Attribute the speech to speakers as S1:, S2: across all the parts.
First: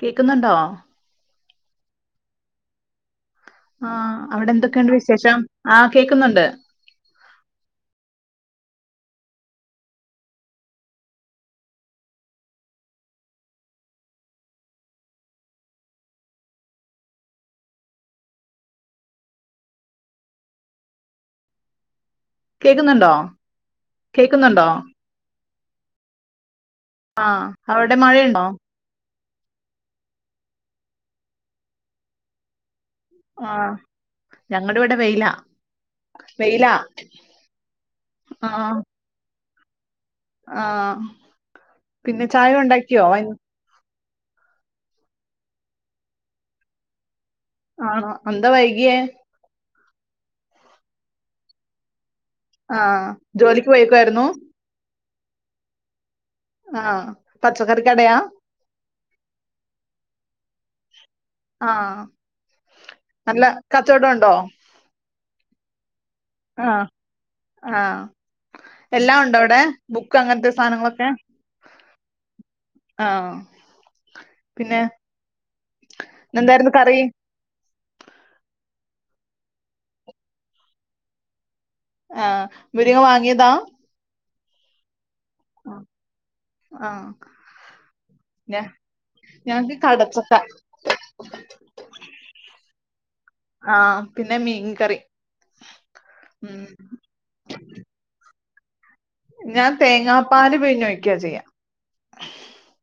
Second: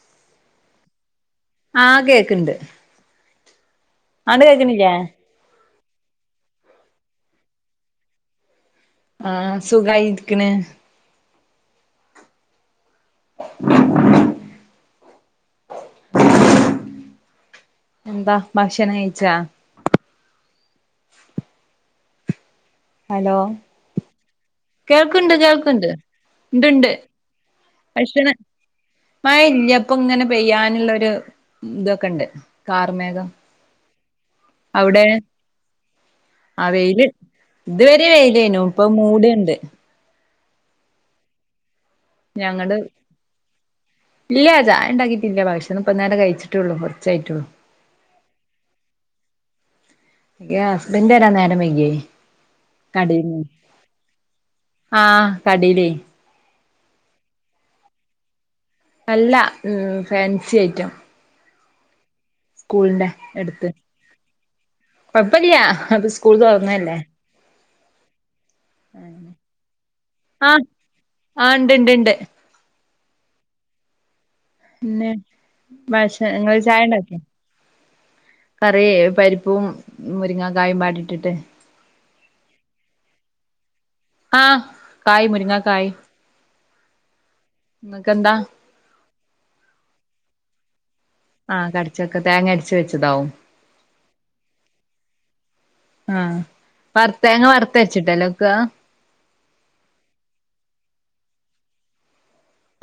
S1: കേക്കുന്നുണ്ടോ
S2: ആ കേക്ക്ണ്ട്
S1: ആ
S2: ആണ്ട്
S1: അവിടെ
S2: കേക്ക്ണില്ലേ
S1: എന്തൊക്കെയുണ്ട് വിശേഷം ആ കേക്കുന്നുണ്ട്
S2: ആ സുഖമായിരിക്ക്ണ് [unintelligible] എന്താ ഭക്ഷണം കഴിച്ചാ?
S1: കേക്കുന്നുണ്ടോ
S2: ഹലോ
S1: കേക്കുന്നുണ്ടോ
S2: കേൾക്ക്ണ്ട് കേൾക്ക്ണ്ട് ഇണ്ട്ണ്ട്
S1: ആ അവിടെ
S2: ഭക്ഷണം
S1: മഴയുണ്ടോ?
S2: മഴ ഇല്ലപോ ഇങ്ങനെ പെയ്യാനുള്ളരു ഇതൊക്കെ ഇണ്ട് കാർമേഘം
S1: ആഹ് ഞങ്ങടെ ഇവിടെ
S2: അവിടെ
S1: വെയിലാ.
S2: ആ
S1: വെയിലാ
S2: വെയില് ഇതുവരെ വെയില്നു ഇപ്പൊ മൂടിണ്ട്
S1: ആ പിന്നെ ചായ
S2: ഞങ്ങട്
S1: ഉണ്ടാക്കിയോ [unintelligible]
S2: ഇല്ല ചായ ഉണ്ടാക്കിട്ടില്ല ഭക്ഷണം ഇപ്പന്നാരെ കഴിച്ചിട്ടെള്ളൂ കുറച്ചായിട്ടുള്ളൂ
S1: ആ എന്താ വൈകിയേ
S2: എ ഹസ്ബൻന്റ് വര നേരം വൈക്യേ
S1: ആ ജോലിക്ക് പോയേക്കുവായിരുന്നു
S2: ആഹ് കടയിലേ
S1: ആ പച്ചക്കറി കടയാ
S2: അല്ല ഉം ഫാൻസി സി ഐറ്റം
S1: ആ
S2: സ്കൂളിന്റെ അടുത്ത് കൊഴപ്പില്ല അത് സ്കൂൾ
S1: ആഹ്
S2: തുറന്നല്ലേ
S1: ആഹ് എല്ലാം ഉണ്ടോ അവിടെ? ബുക്ക്
S2: ആ
S1: അങ്ങനത്തെ
S2: ആ ഇണ്ട് ഇണ്ട് ഇണ്ട്
S1: ആ
S2: പിന്നെ ഭശ നിങ്ങള്
S1: ഇന്നെന്തായിരുന്നു
S2: ചായ
S1: കറി?
S2: ഉണ്ടാക്കിയ കറി പരിപ്പവും മുരിങ്ങ കായുംപാടെട്ടിട്ട്
S1: ആ മുരിങ്ങ വാങ്ങിയതാ
S2: ആ കായ് മുരിങ്ങ കായ്
S1: ആഹ്
S2: നിങ്ങക്ക് എന്താ
S1: ക്ക
S2: ആഹ് കടച്ചക്ക തേങ്ങ അരച്ച് വെച്ചതാവും
S1: ആഹ് പിന്നെ മീൻകറി
S2: ആ
S1: ഉം
S2: വറു തേങ്ങ വറുത്ത വെച്ചിട്ടല്ലോ കുക്ക
S1: ഞാൻ തേങ്ങാപ്പാല് പിഴിഞ്ഞൊഴുക്കിയ ചെയ്യാ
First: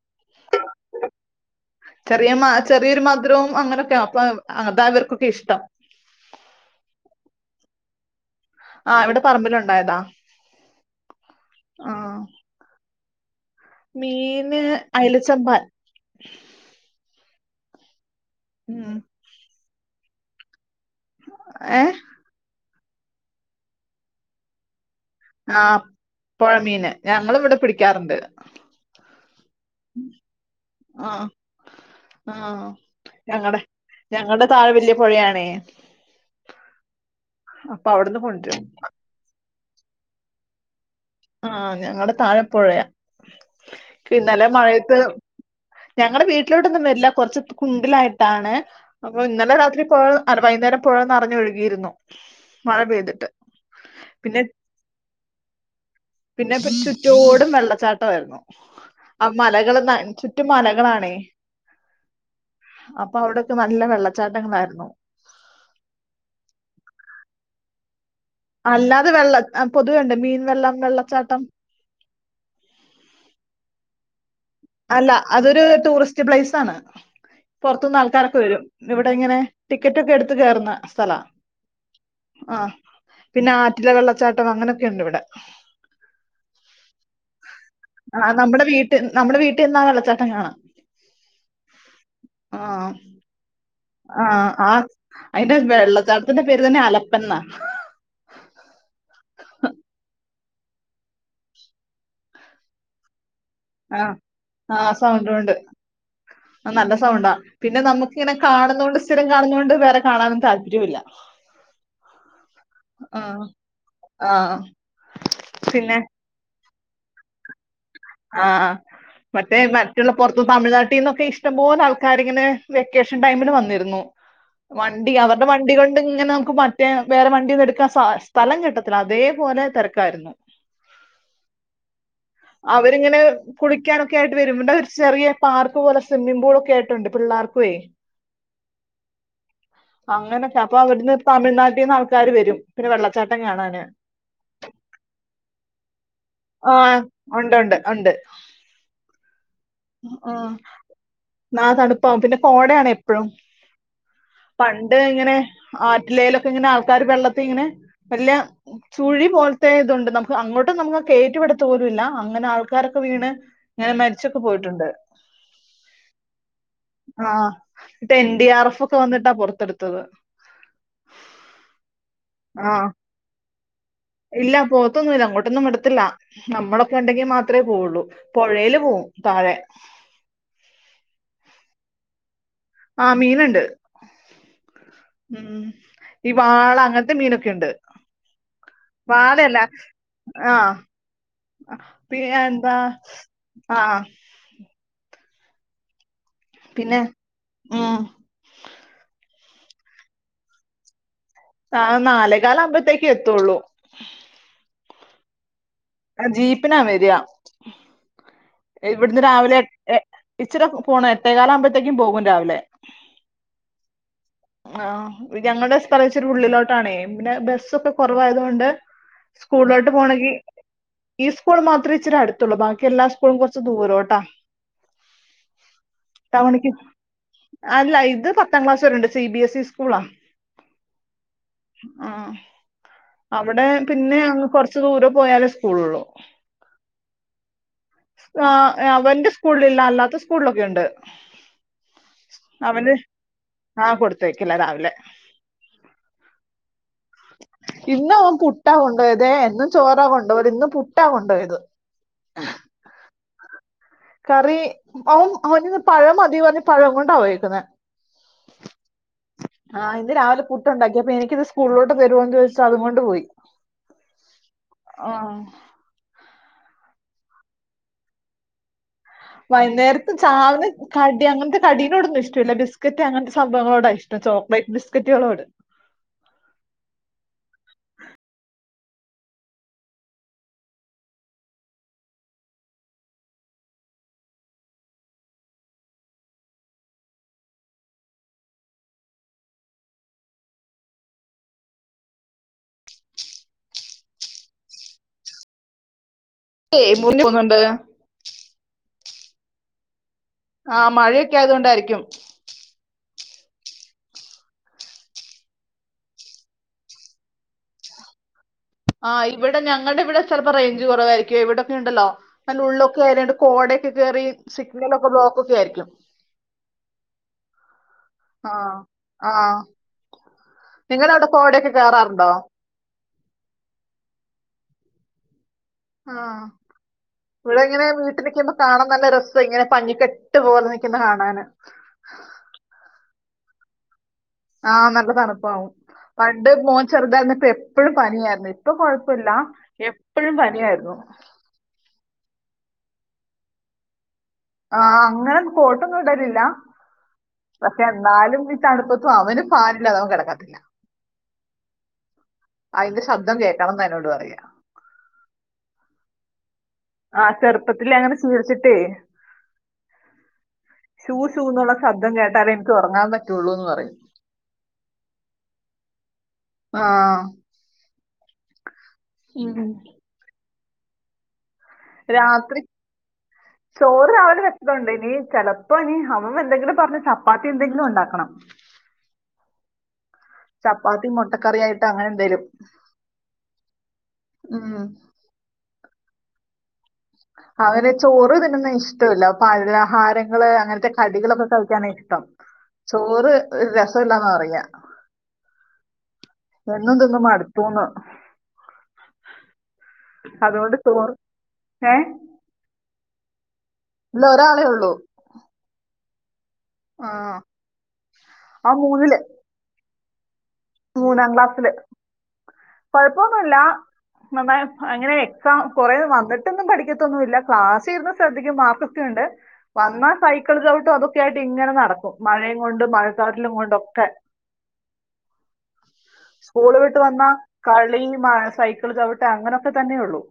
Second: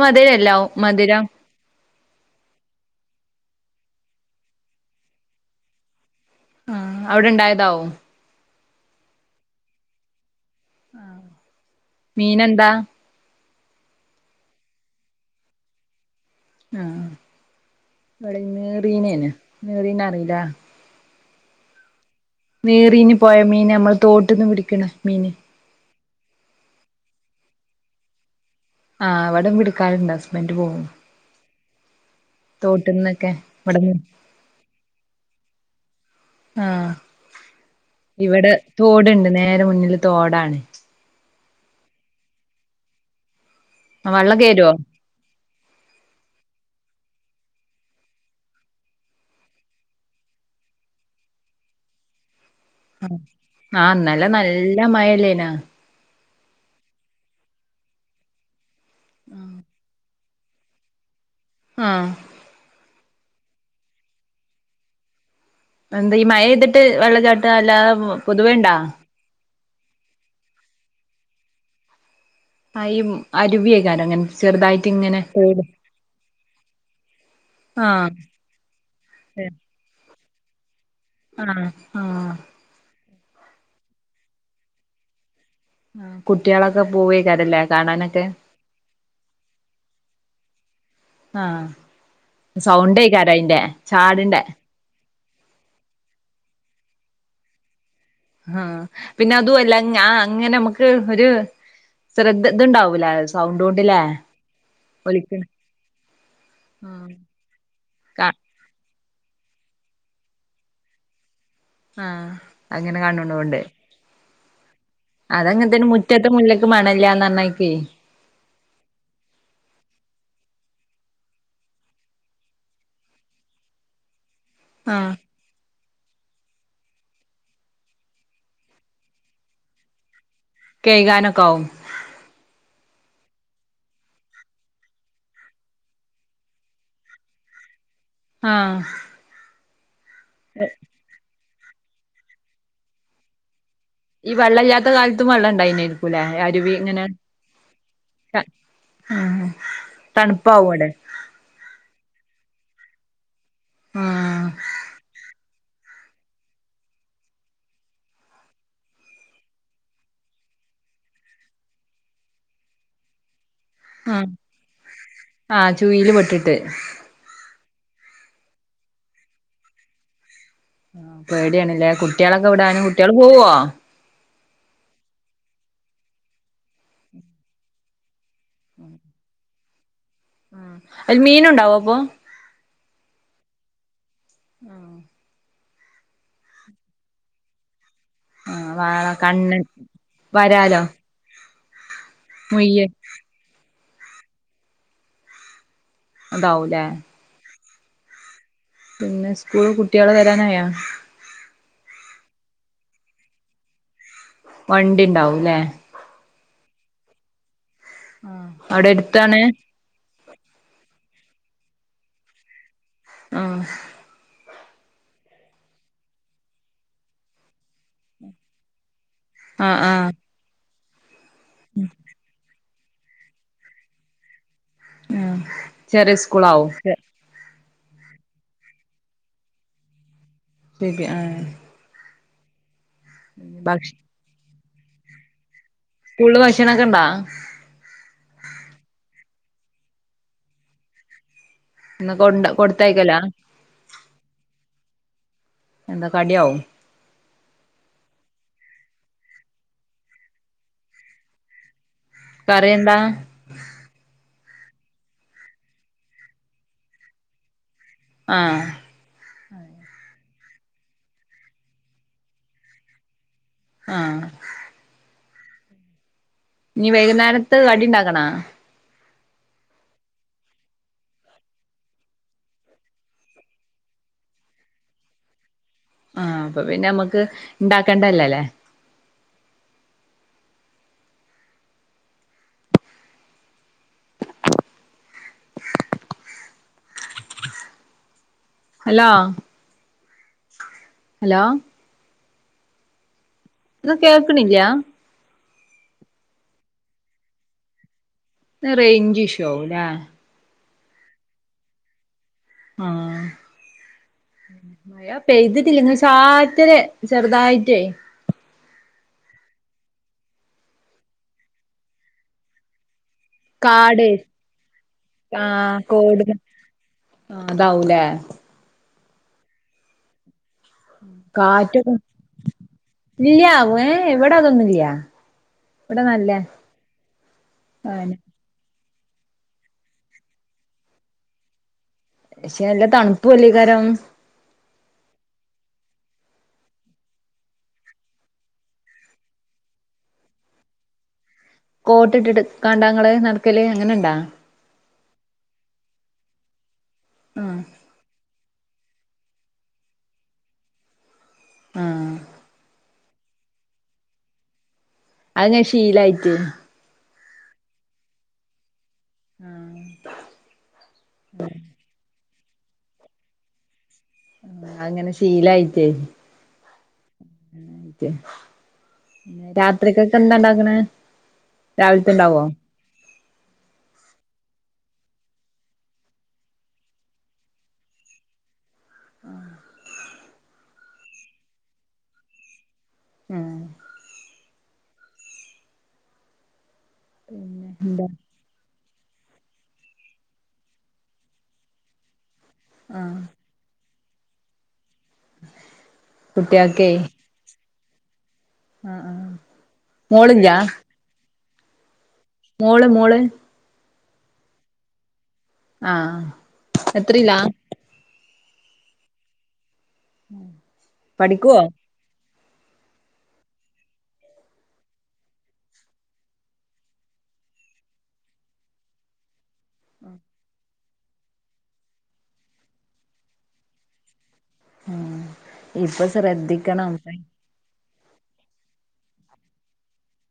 S2: മധുരംല്ലാവും മധുരം
S1: ചെറിയ മ ചെറിയൊരു മധുരവും അങ്ങനെയൊക്കെ അപ്പൊ അതാ ഇർക്കൊക്കെ ഇഷ്ടം
S2: ആ അവിടെ ഇണ്ടായതാവും
S1: ആഹ് ഇവിടെ പറമ്പിൽ ഉണ്ടായതാ
S2: ആ മീന് എന്താ
S1: മീന് അയലച്ചമ്പാൻ
S2: ആ [unintelligible]
S1: ഉം
S2: നിറിന്നറീല
S1: ഏ
S2: നീറിന്ന് പോയ മീൻ നമ്മൾ തോട്ടീന്ന് പിടിക്കണ മീന്
S1: ആഹ് പുഴമീന് ഞങ്ങളും ഇവിടെ പിടിക്കാറുണ്ട്
S2: ആഹ് അവിട പിടുക്കാറുണ്ട് ഹസ്ബൻഡ് പോകും
S1: ആഹ് ആഹ്
S2: തോട്ടിന്നൊക്കെ
S1: ഞങ്ങടെ
S2: ഇവിടെന്ന്
S1: ഞങ്ങടെ താഴെ വല്യ പൊഴയാണേ
S2: ആഹ്
S1: അപ്പൊ അവിടുന്ന്
S2: ഇവിടെ
S1: കൊണ്ടുവരും
S2: തോടുണ്ട് നേ നേരെ മുന്നിൽ തോടാണ്
S1: ആഹ് ഞങ്ങടെ താഴ പുഴയാ
S2: വെള്ളം
S1: ഇന്നലെ
S2: കേറുവോ
S1: മഴയത്ത് ഞങ്ങളടെ വീട്ടിലോട്ടൊന്നും വരില്ല കുറച്ച് കുണ്ടിലായിട്ടാണ് അപ്പൊ ഇന്നലെ രാത്രി പോഴ വൈകുന്നേരം പുഴ നിറഞ്ഞ് ഒഴുകിയിരുന്നു
S2: ആ ഇന്നലെ നല്ല മഴയല്ലയിന
S1: പിന്നെ ചുറ്റോടും വെള്ളച്ചാട്ടവായിരുന്നു ആഹ് മലകൾ ചു റ്റും മലകളണേ
S2: ആഹ്
S1: അപ്പൊ അവിടോക്കെ നല്ല വെള്ളച്ചാട്ടങ്ങാളയിരുന്നു
S2: എന്താ ഈ മയ പെയ്തിട്ട് വെള്ളച്ചാട്ട അല്ലാതെ പൊതുവേ ഇണ്ടാ
S1: അല്ലാതെ വെള്ള ആഹ് പൊതുവെയുണ്ട് മീൻ വെള്ളം വെള്ളച്ചാട്ടം
S2: ആഹ് ഇ അരുവിയ അങ്ങനെ ചെറുതായിട്ട്
S1: അല്ല
S2: ഇങ്ങനെ തോട്
S1: അതൊരു ടൂറിസ്റ്റ് പ്ലേസ് ആണ് പുറത്ത്ന്ന്
S2: ആഹ്
S1: ആൾക്കാരൊക്കെ വരും ഇവിടെ ഇങ്ങനെ ടിക്കറ്റൊക്കെ എടു ത്ത് കേയറുന്ന
S2: ആഹ് ആഹ്
S1: പിന്നെ ആറ്റില വെള്ളച്ചാട്ടം അങ്ങനൊക്കെ ഉണ്ട് ഇവിടെ
S2: ആഹ് കുട്ടികളൊക്കെ പോവേക്കരല്ലേ കാണാനൊക്കെ
S1: ആ നമ്മുടെ വീട്ടിൽ നമ്മുടെ വീട്ടിൽ നിന്നാ വെള്ളച്ചാട്ടം കാണാം
S2: ആഹ് സൗണ്ടയിക്കരായിന്റെ
S1: ആഹ് ആ അയിന്റെ വെള്ളച്ചാട്ടത്തിന്റെ പേര് തന്നെ അല പെണ്ണാ
S2: ആഹ് പിന്നെ അതുവല്ല ഞ അങ്ങനെ നമുക്ക് ഒരു ശ്രദ്ധ ഇതുണ്ടാവൂല സൗണ്ടോണ്ട്ല്ലേ
S1: ആഹ് ആഹ് സൗണ്ട്
S2: ഒലിക്ക്ണ
S1: ഉണ്ട് ആ നല്ല സൗണ്ടാ പിന്നെ നമുക്ക്
S2: കാ
S1: ഇങ്ങനെ കാണുന്നോണ്ട് സ്ഥിരം കാണുന്നോണ്ട് വേറെ കാണാനും താല്പര്യമില്ല
S2: ആഹ് അങ്ങനെ കാണുണോണ്ട്
S1: ആഹ്
S2: അതങ്ങനെ തന്നെ മുറ്റത്തെ മുല്ലക്ക് മണെല്ലാന്ന് [unintelligible]
S1: ആഹ് മറ്റേ മറ്റുള്ള പുറത്ത് തമിഴ്നാട്ടിന്നൊക്കെ ഇഷ്ടം പോലെ ആൾക്കാരിങ്ങനെ വെക്കേഷൻ ടൈമിൽ വന്നിരുന്നു വണ്ടി
S2: ആഹ്
S1: അവരുടെ വണ്ടി കൊ ഇങ്ങനെ നമുക്ക് മറ്റേ വേറെ വണ്ടി ഒന്നും എടുക്കാൻ സ്‌ സ്ഥലം കിട്ടത്തില്ല അതേപോലെ തെരക്കാരുന്നു
S2: കെയ്കാനൊക്കെ ആവും
S1: അവരിങ്ങനെ കുളിക്കാനൊക്കെ ആയിട്ട് വരുംഇവിടെ ഒരു ചെറിയ പാർക്ക് പോലെ സ്വിമ്മിംഗ് പൂൾ ഒക്കെ ആയിട്ടുണ്ട് പിള്ളേർക്കുവേ
S2: ആഹ്
S1: അങ്ങനൊക്കെ അപ്പ അവിടുന്ന് തമിഴ്നാ ട്ടീന്ന് ആൾക്കാാര് വരും പിന്നെ വെള്ളച്ചാട്ടം കാണാന്
S2: ഈ വെള്ളല്ലാത്ത കാലത്തും വെള്ളണ്ടായിന് വുലെ അരുവി
S1: ആ
S2: ഇങ്ങനെ
S1: ഉണ്ട് ഉണ്ട്
S2: ആ
S1: മ്മ് നാ തണു ഒ പിന്നെ കോടയാണ് എപ്പോഴും
S2: ആഹ്
S1: പണ്ട് ഇങ്ങനെ ആറ്റിലയിലൊക്കെ ഇങ്ങനെ ആൾക്കാർ വെള്ളത്തി ഇങ്ങനെ വലി യ ചുഴി പോലത്തെ ഇതുണ്ട് നമുക്ക് അങ്ങോട്ടും നമുക്ക് കേറ്റിവിടാത്തപോലുല്ല അങ്ങനെ ആൾക്കാരൊക്കെ വീണ് ഞനെ മരിച്ചു
S2: ആ ചൂയില് പെട്ടിട്ട്
S1: ട്ട് എൻ ഡി ആർ എഫ് ഒക്കെ വന്നിട്ടാ പൊറത്തെടുത്തത്
S2: ആ പേടിയണില്ലേ കുട്ടികളൊക്കെ
S1: ആ
S2: വിടാനും കുട്ടികൾ പോവുവോ
S1: ഇല്ല പോത്തൊന്നുല്ല അങ്ങോട്ടൊന്നും വിടത്തില്ല നമ്മളൊക്കെ ഉണ്ടെങ്കിൽ മാത്രമേ പോവുള്ളൂ പുഴയില് പോവും താഴെ
S2: മ്മ് ല് മീൻ ഉണ്ടാവോ അപ്പൊ
S1: ആ മീനുണ്ട്
S2: ആണോ
S1: ഉം ഈ വാള അങ്ങനത്തെ മീനൊക്കെ ഒണ്ട്
S2: ആ വള കണ് വരാലോ
S1: ആ പി എന്താ
S2: മുയ്യൻ
S1: ആ
S2: അതാവൂലേ
S1: മ്
S2: പിന്നെ സ്കൂള് കുട്ടികള് വരാനായോ
S1: ആ നാലേ കാല ആകുമ്പത്തേക്ക് എത്തുള്ളൂ
S2: വണ്ടി ഉണ്ടാവുംല്ലേ
S1: ആ ജീപ്പിനാ വരിയാ
S2: ആ അവിടെ എടുത്താണ്
S1: എട്ട്- എ ഇച്ചിരി പോണം എട്ടേക്കാല ആവുമ്പോഴത്തേക്കും പോകും രാവിലെ
S2: ആ
S1: ആ ഞങ്ങളുടെ സ്ഥലം ഇച്ചിരി ഉള്ളിലോട്ടാണേ പിന്നെ ബസ്സൊക്കെ കുറവായത്കൊണ്ട്
S2: ആഹ്
S1: സ്കൂളിലോട്ട്
S2: ആഹ്
S1: പോണെങ്കി ഈ സ്കൂൾ മാത്രേ ഇച്ചിരി അടുത്തുള്ളൂ ബാക്കി എല്ലാ സ്കൂളും കുറച്ച് ദൂരോട്ടാ
S2: ഉം ചെറിയ സ്കൂളാവും
S1: ടൗണിക്ക് അല്ല ഇത് പത്താം ക്ലാസ് വരെണ്ട് സി ബി എസ് ഇ സ്കൂളാ.
S2: പി പി ആ
S1: ആഹ് അവിടെ പിന്നെ അങ്ങ് കൊറച്ച് ച്ച് ദൂരം പോയാലും
S2: സ്കൂളില് ഭക്ഷണക്കെ ഇണ്ടാ
S1: ആ അവന്റെ സ്കൂളിലില്ല അല്ലാത്ത സ്കൂളിലൊക്കെ ഉണ്ട്.
S2: ഇന്ന് കൊണ്ട്
S1: അവന്
S2: കൊടുത്തയക്കലാ
S1: ആ കൊടുത്തയക്കലാ രാവിലെ
S2: എന്താ കടിയാവും
S1: ഇന്ന് അവൻ പുട്ടാ കൊണ്ടു പോയതേ. എന്നും ചോറാ കൊണ്ടുപോവല്. ഇന്ന് പുട്ടാ കൊണ്ടു പോയത്.
S2: കറിയെന്താ?
S1: കറി അവൻ അവനിന്ന് പഴം മതി മതിന്ന്പറഞ്ഞ് പഴം കൊണ്ടാ പേയേക്കുന്നെ
S2: ആഹ്
S1: ആ ഇന്ന് രാവിലെ പുട്ടുണ്ടാക്കി. അപ്പ എനിക്കിന്ന് സ്കൂളിലോട്ട് തരുമോന്ന് ചോദിച്ച് അതുകൊണ്ട് പോയി
S2: ആ
S1: ആ
S2: ഇനി വൈകുന്നേരത്ത് കടി ഉണ്ടാക്കണാ
S1: വൈകുന്നേരത്ത് ചാവിന് കടി അങ്ങനത്തെ കടീനോടൊന്നും ഇഷ്ടല്ല. ബിസ്ക്കറ്റ് അങ്ങനത്തെ സംഭവങ്ങളോടാ ഇഷ്ടം. ചോക്ലേറ്റ് ബിസ്ക്കറ്റുകളോട്
S2: ആഹ് അപ്പൊ പിന്നെ നമ്മക്ക് ഇണ്ടാക്കണ്ടല്ലല്ലേ ഹലോ ഹലോ ഇത് കേൾക്കണില്ല?
S1: ല്ലേ. മുറിഞ്ഞ് പോക്ണ്ട്
S2: റേഞ്ച് ഇഷൂ ആവു ല്ലേ?
S1: ആ മഴയൊക്കെ ആയതോണ്ടായിരിക്കും.
S2: ആ മഴപെയ്തിട്ടില്ല നിസാരത്തിന് ചെറുതായിട്ടേ
S1: ആ ഇവിടെ ഞങ്ങളുടെ ഇവിടെ ചിലപ്പോ റേഞ്ച് കുറവായിരിക്കേ. ഇവിടൊക്കെ ഉണ്ടല്ലോ നല്ല ഉള്ളു ക്കെ [unintelligible] കോടയൊക്കെ
S2: കാട്
S1: കേറി സിഗ്നല് ഒക്കെ ബ്ലോക്ക് ഒക്കെ
S2: ആഹ്
S1: ആയിരിക്കും
S2: കോട് ആഹ് അതാവൂലേ
S1: ആഹ് ആഹ് നിങ്ങടെ അവിടെ കോടയെക്കെ
S2: കാറ്റൊക്കെ
S1: കേറാറുണ്ടോ?
S2: ഇല്ല ഏ ഇവിടതൊന്നും ഇല്ല
S1: ആ ഇവിടെ ഇങ്ങനെ
S2: ആനെ
S1: വീട്ടിലെക്കെ ആവുമ്പം കാണു ൻ നല്ല രസാ ഇങ്ങനെ പഞ്ഞിക്കെട്ട് പോലെ നിക്കുന്ന കാണാന്
S2: ഷെ നല്ല തണുപ്പ് പ്പു [unintelligible] കാരം
S1: ആ നല്ല തണുപ്പാവും, പണ്ട് മോൻ ചെറുതായിരുന്നിപ്പം എപ്പഴും പനിയായിരുന്നു, ഇപ്പൊ കൊഴപ്പയില്ല എപ്പഴും പനിയായിരുന്നു.
S2: കോട്ട് ഇട്ടിട്ട് കാണ്ടാ ഇങ്ങള് നടക്കല് അങ്ങനെ ഇണ്ടാ
S1: ആഹ് അങ്ങനെ കോട്ടൊന്നും ഇടലില്ല
S2: ആഹ്
S1: പക്ഷെ എന്നാലും ഈ തണുപ്പത്തും അവനു ഫാനില്ലാത അവൻ കെടക്കത്തില്ല
S2: ആഹ്
S1: അതിന്റെ ശബ്ദം കേക്കണെന്നാ എന്നോട് പറയാ.
S2: അതങ്ങനെ ശീലായിറ്റ്
S1: ആ ചെറുപ്പത്തിലെ അങ്ങനെ ശീലിച്ചിട്ടെ ശൂ ശൂ ന്നുള്ള ശബ്ദം കേ എനിക്ക് ഉറങ്ങാൻ പറ്റുള്ളൂ എന്ന് പറയും
S2: അങ്ങനെ ശീലയിട്ട്
S1: ആ
S2: [inaudible] രാത്രിക്കക്ക് എന്താണ്ട അങ്ങനെ രാവിലത്തെ ഇണ്ടാവോ
S1: രാത്രി ചോറ് രാവിലെ വെച്ചതുണ്ട് ഇനി ചിലപ്പോ ഇനി അമ്മ എന്തെങ്കിലും പറഞ്ഞ് ചപ്പാത്തി എന്തെങ്കിലും ഉണ്ടാക്കണം
S2: ആ
S1: ചപ്പാത്തി മുട്ടക്കറി ആയിട്ട് അങ്ങനെ എന്തേലും
S2: ആ
S1: ആ
S2: പിന്നെ
S1: അവന്
S2: എന്താ
S1: ചോറ് തിന്നുന്നയാ ഇഷ് ഇഷ്ടല്ല പലഹാരങ്ങള് അങ്ങനത്തെ കടികളൊക്കെ കഴിക്കാന ഇഷ്ട്ടം
S2: ആഹ്
S1: ചോറ് അല്ലാന്നാ പറയ എന്നും തിന്നു മടുത്തൂന്ന്
S2: ആഹ ആ മോളില്ലാ
S1: ഹഏ
S2: മോള് മോള്
S1: ഒരാളെ ഉള്ളൂ
S2: ആഹ
S1: ആ
S2: എത്രയില്ലാ
S1: ആ മൂന്നില് മൂന്നാം
S2: പഠിക്കുവോ
S1: ക്ലാസ്സില് കൊഴപ്പൊന്നുല്ല നമ്മ അങ്ങനെ എക്സാം കൊറെ വന്നിട്ടൊന്നും പഠിക്കത്തൊന്നുമല്ല ക്ലാസിഇരുന്നു ശ്രദ്ധിക്കും മാർക്ക് ഒക്കെുണ്ട് വന്നാൽ സൈക്കിൾ അതൊക്കെ ആയിട്ട് ഇങ്ങനെ നടക്കും മഴയും കൊണ്ട് മഴച്ചാറ്റലും കൊണ്ടൊക്കെ
S2: ഉ ഇപ്പൊ
S1: സ്കൂൾ
S2: ശ്രദ്ധിക്കണം
S1: വിട്ട് വന്നാ കളി സൈക്കിൾ ചവിട്ട അങ്ങനൊക്കെ തന്നെയള്ളൂ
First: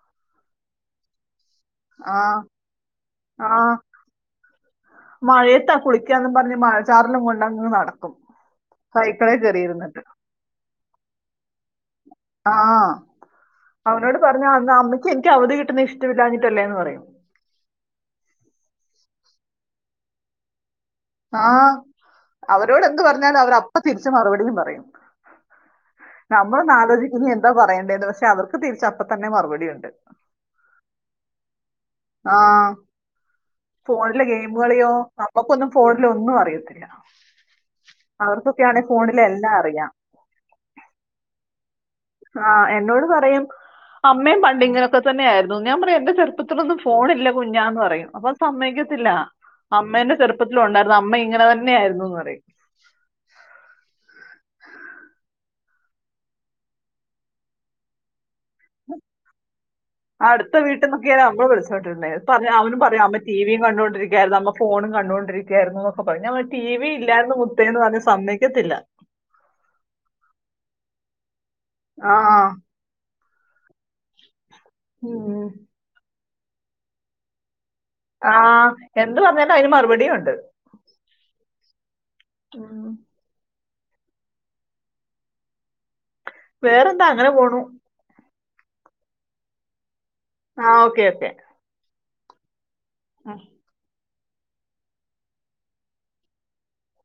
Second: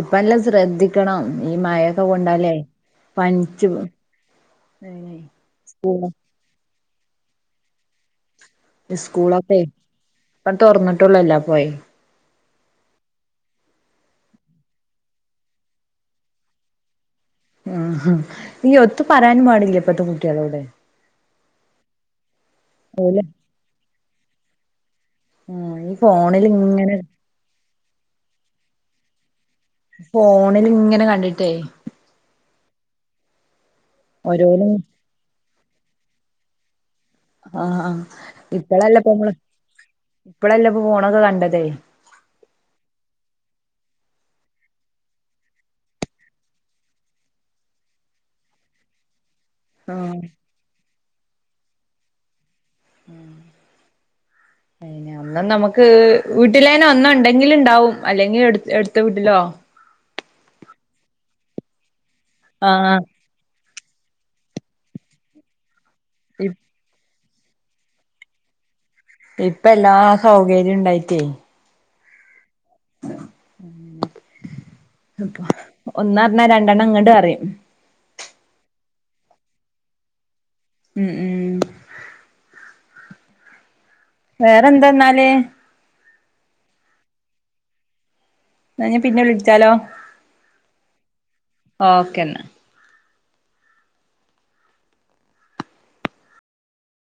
S2: ഇപ്പ എല്ലാം ശ്രദ്ധിക്കണം ഈ മഴയൊക്കെ
S1: ആ
S2: കൊണ്ടാലേ
S1: ആ
S2: പനിച്ച്
S1: ച്ചാറലും കൊണ്ടങ്ങ് നടക്കും സൈക്കിളെ
S2: സ്കൂളൊക്കെ
S1: കയറിയിരുന്നിട്ട്
S2: ഇപ്പം തുറന്നിട്ടുള്ളൊല്ലാ പോയെ
S1: ആഹ് അവനോട് പറഞ്ഞ അന്ന് അമ്മയ്ക്ക് എനിക്ക് അവധി കിട്ടുന്ന ഇഷ്ടമില്ലാഞ്ഞിട്ടല്ലേന്ന് പറയും
S2: ഉം ഉം ഈ ഒത്തു പറയാനും പാടില്ലേ ഇപ്പഴത്തെ കുട്ടികളോട്
S1: ആഹ് അവരോടെന്ത്
S2: ഓല്
S1: പറഞ്ഞാലും അവരപ്പ തിരിച്ച് മറുപടിയും പറയും
S2: ഉം ഈ ഫോണിൽ
S1: നമ്മളൊന്ന്
S2: ഇങ്ങനെ
S1: ആലോചിക്കും ഇനി എന്താ പറയണ്ടേന്ന് പക്ഷെ അവർക്ക് തിച്ചപ്പത്തന്നെ മറുപടി ഉണ്ട്
S2: ഫോണിൽ ഇങ്ങനെ കണ്ടിട്ടേ
S1: ആ ഫോണിലെ
S2: ഓരോന്നും
S1: ഗെയിമുകളിയോ നമുക്കൊന്നും ഫോണിലെ ഒന്നും അറിയത്തില്ല അവർക്കൊക്കെ ആണെങ്കിൽ
S2: ഇപ്പഴല്ല
S1: ഫോണിൽ
S2: നമ്മള്
S1: എല്ലാം അറിയാം
S2: ഇപ്പഴല്ല പോണത് കണ്ടതേ
S1: ആഹ് എന്നോട് പറയും അമ്മയും പണ്ട് ഇങ്ങനൊക്കെ തന്നെ ആയിരുന്നു ഞാൻ പറയും എന്റെ ചെറുപ്പത്തിലൊന്നും ഫോണില്ല കുഞ്ഞാന്ന് പറയും അപ്പൊ സമ്മതിക്കത്തില്ല അമ്മേന്റെ
S2: ആഹ്
S1: ചെറുപ്പത്തിലുണ്ടായിരുന്നു അമ്മ ഇങ്ങനെ തന്നെ ആയിരുന്നുന്ന് പറയും
S2: അന്ന് നമുക്ക് വീട്ടിലേന് ഒന്ന് ഉണ്ടെങ്കിൽ ഇണ്ടാവും അല്ലെങ്കിൽ എടുത്ത വീട്ടിലോ
S1: അടുത്ത വീട്ടിന്നൊക്കെയാ നമ്മള് വിളിച്ചോണ്ടിരുന് പറയാ അവനും
S2: ആഹ്
S1: പറയും അമ്മ ടിവിയും കണ്ടോണ്ട് ഇരിക്കുവാരുന്നു അമ്മ ഫോണും കണ്ടൊണ്ടിരിക്കായിരുന്നുന്ന് [unintelligible] ടിവി ഇൽ ല്ലാരുന്നു മുത്തേന്ന് പറഞ്ഞ സമ്മതിക്കത്തില്ല
S2: ഇപ്പ എല്ലാ സൗകര്യം ഉണ്ടായിട്ടേ
S1: ആഹ് ഉം.
S2: ഒന്നാ രണ്ടെണ്ണം ഇങ്ങോട്ട് പറയും
S1: ആഹ് എന്ത് പറഞ്ഞാലും അതിന് മറുപടിയും ഉണ്ട്
S2: ഉം ഉം
S1: [inaudible]
S2: വേറെന്താ എന്നാല്
S1: വേറെന്താ അങ്ങനെ പോണു
S2: എന്ന ഞാൻ പിന്നെ വിളിച്ചാലോ
S1: ആഹ് ഓക്കെ ഓക്കെ
S2: ഓക്കെ എന്നാ
S1: ആഹ്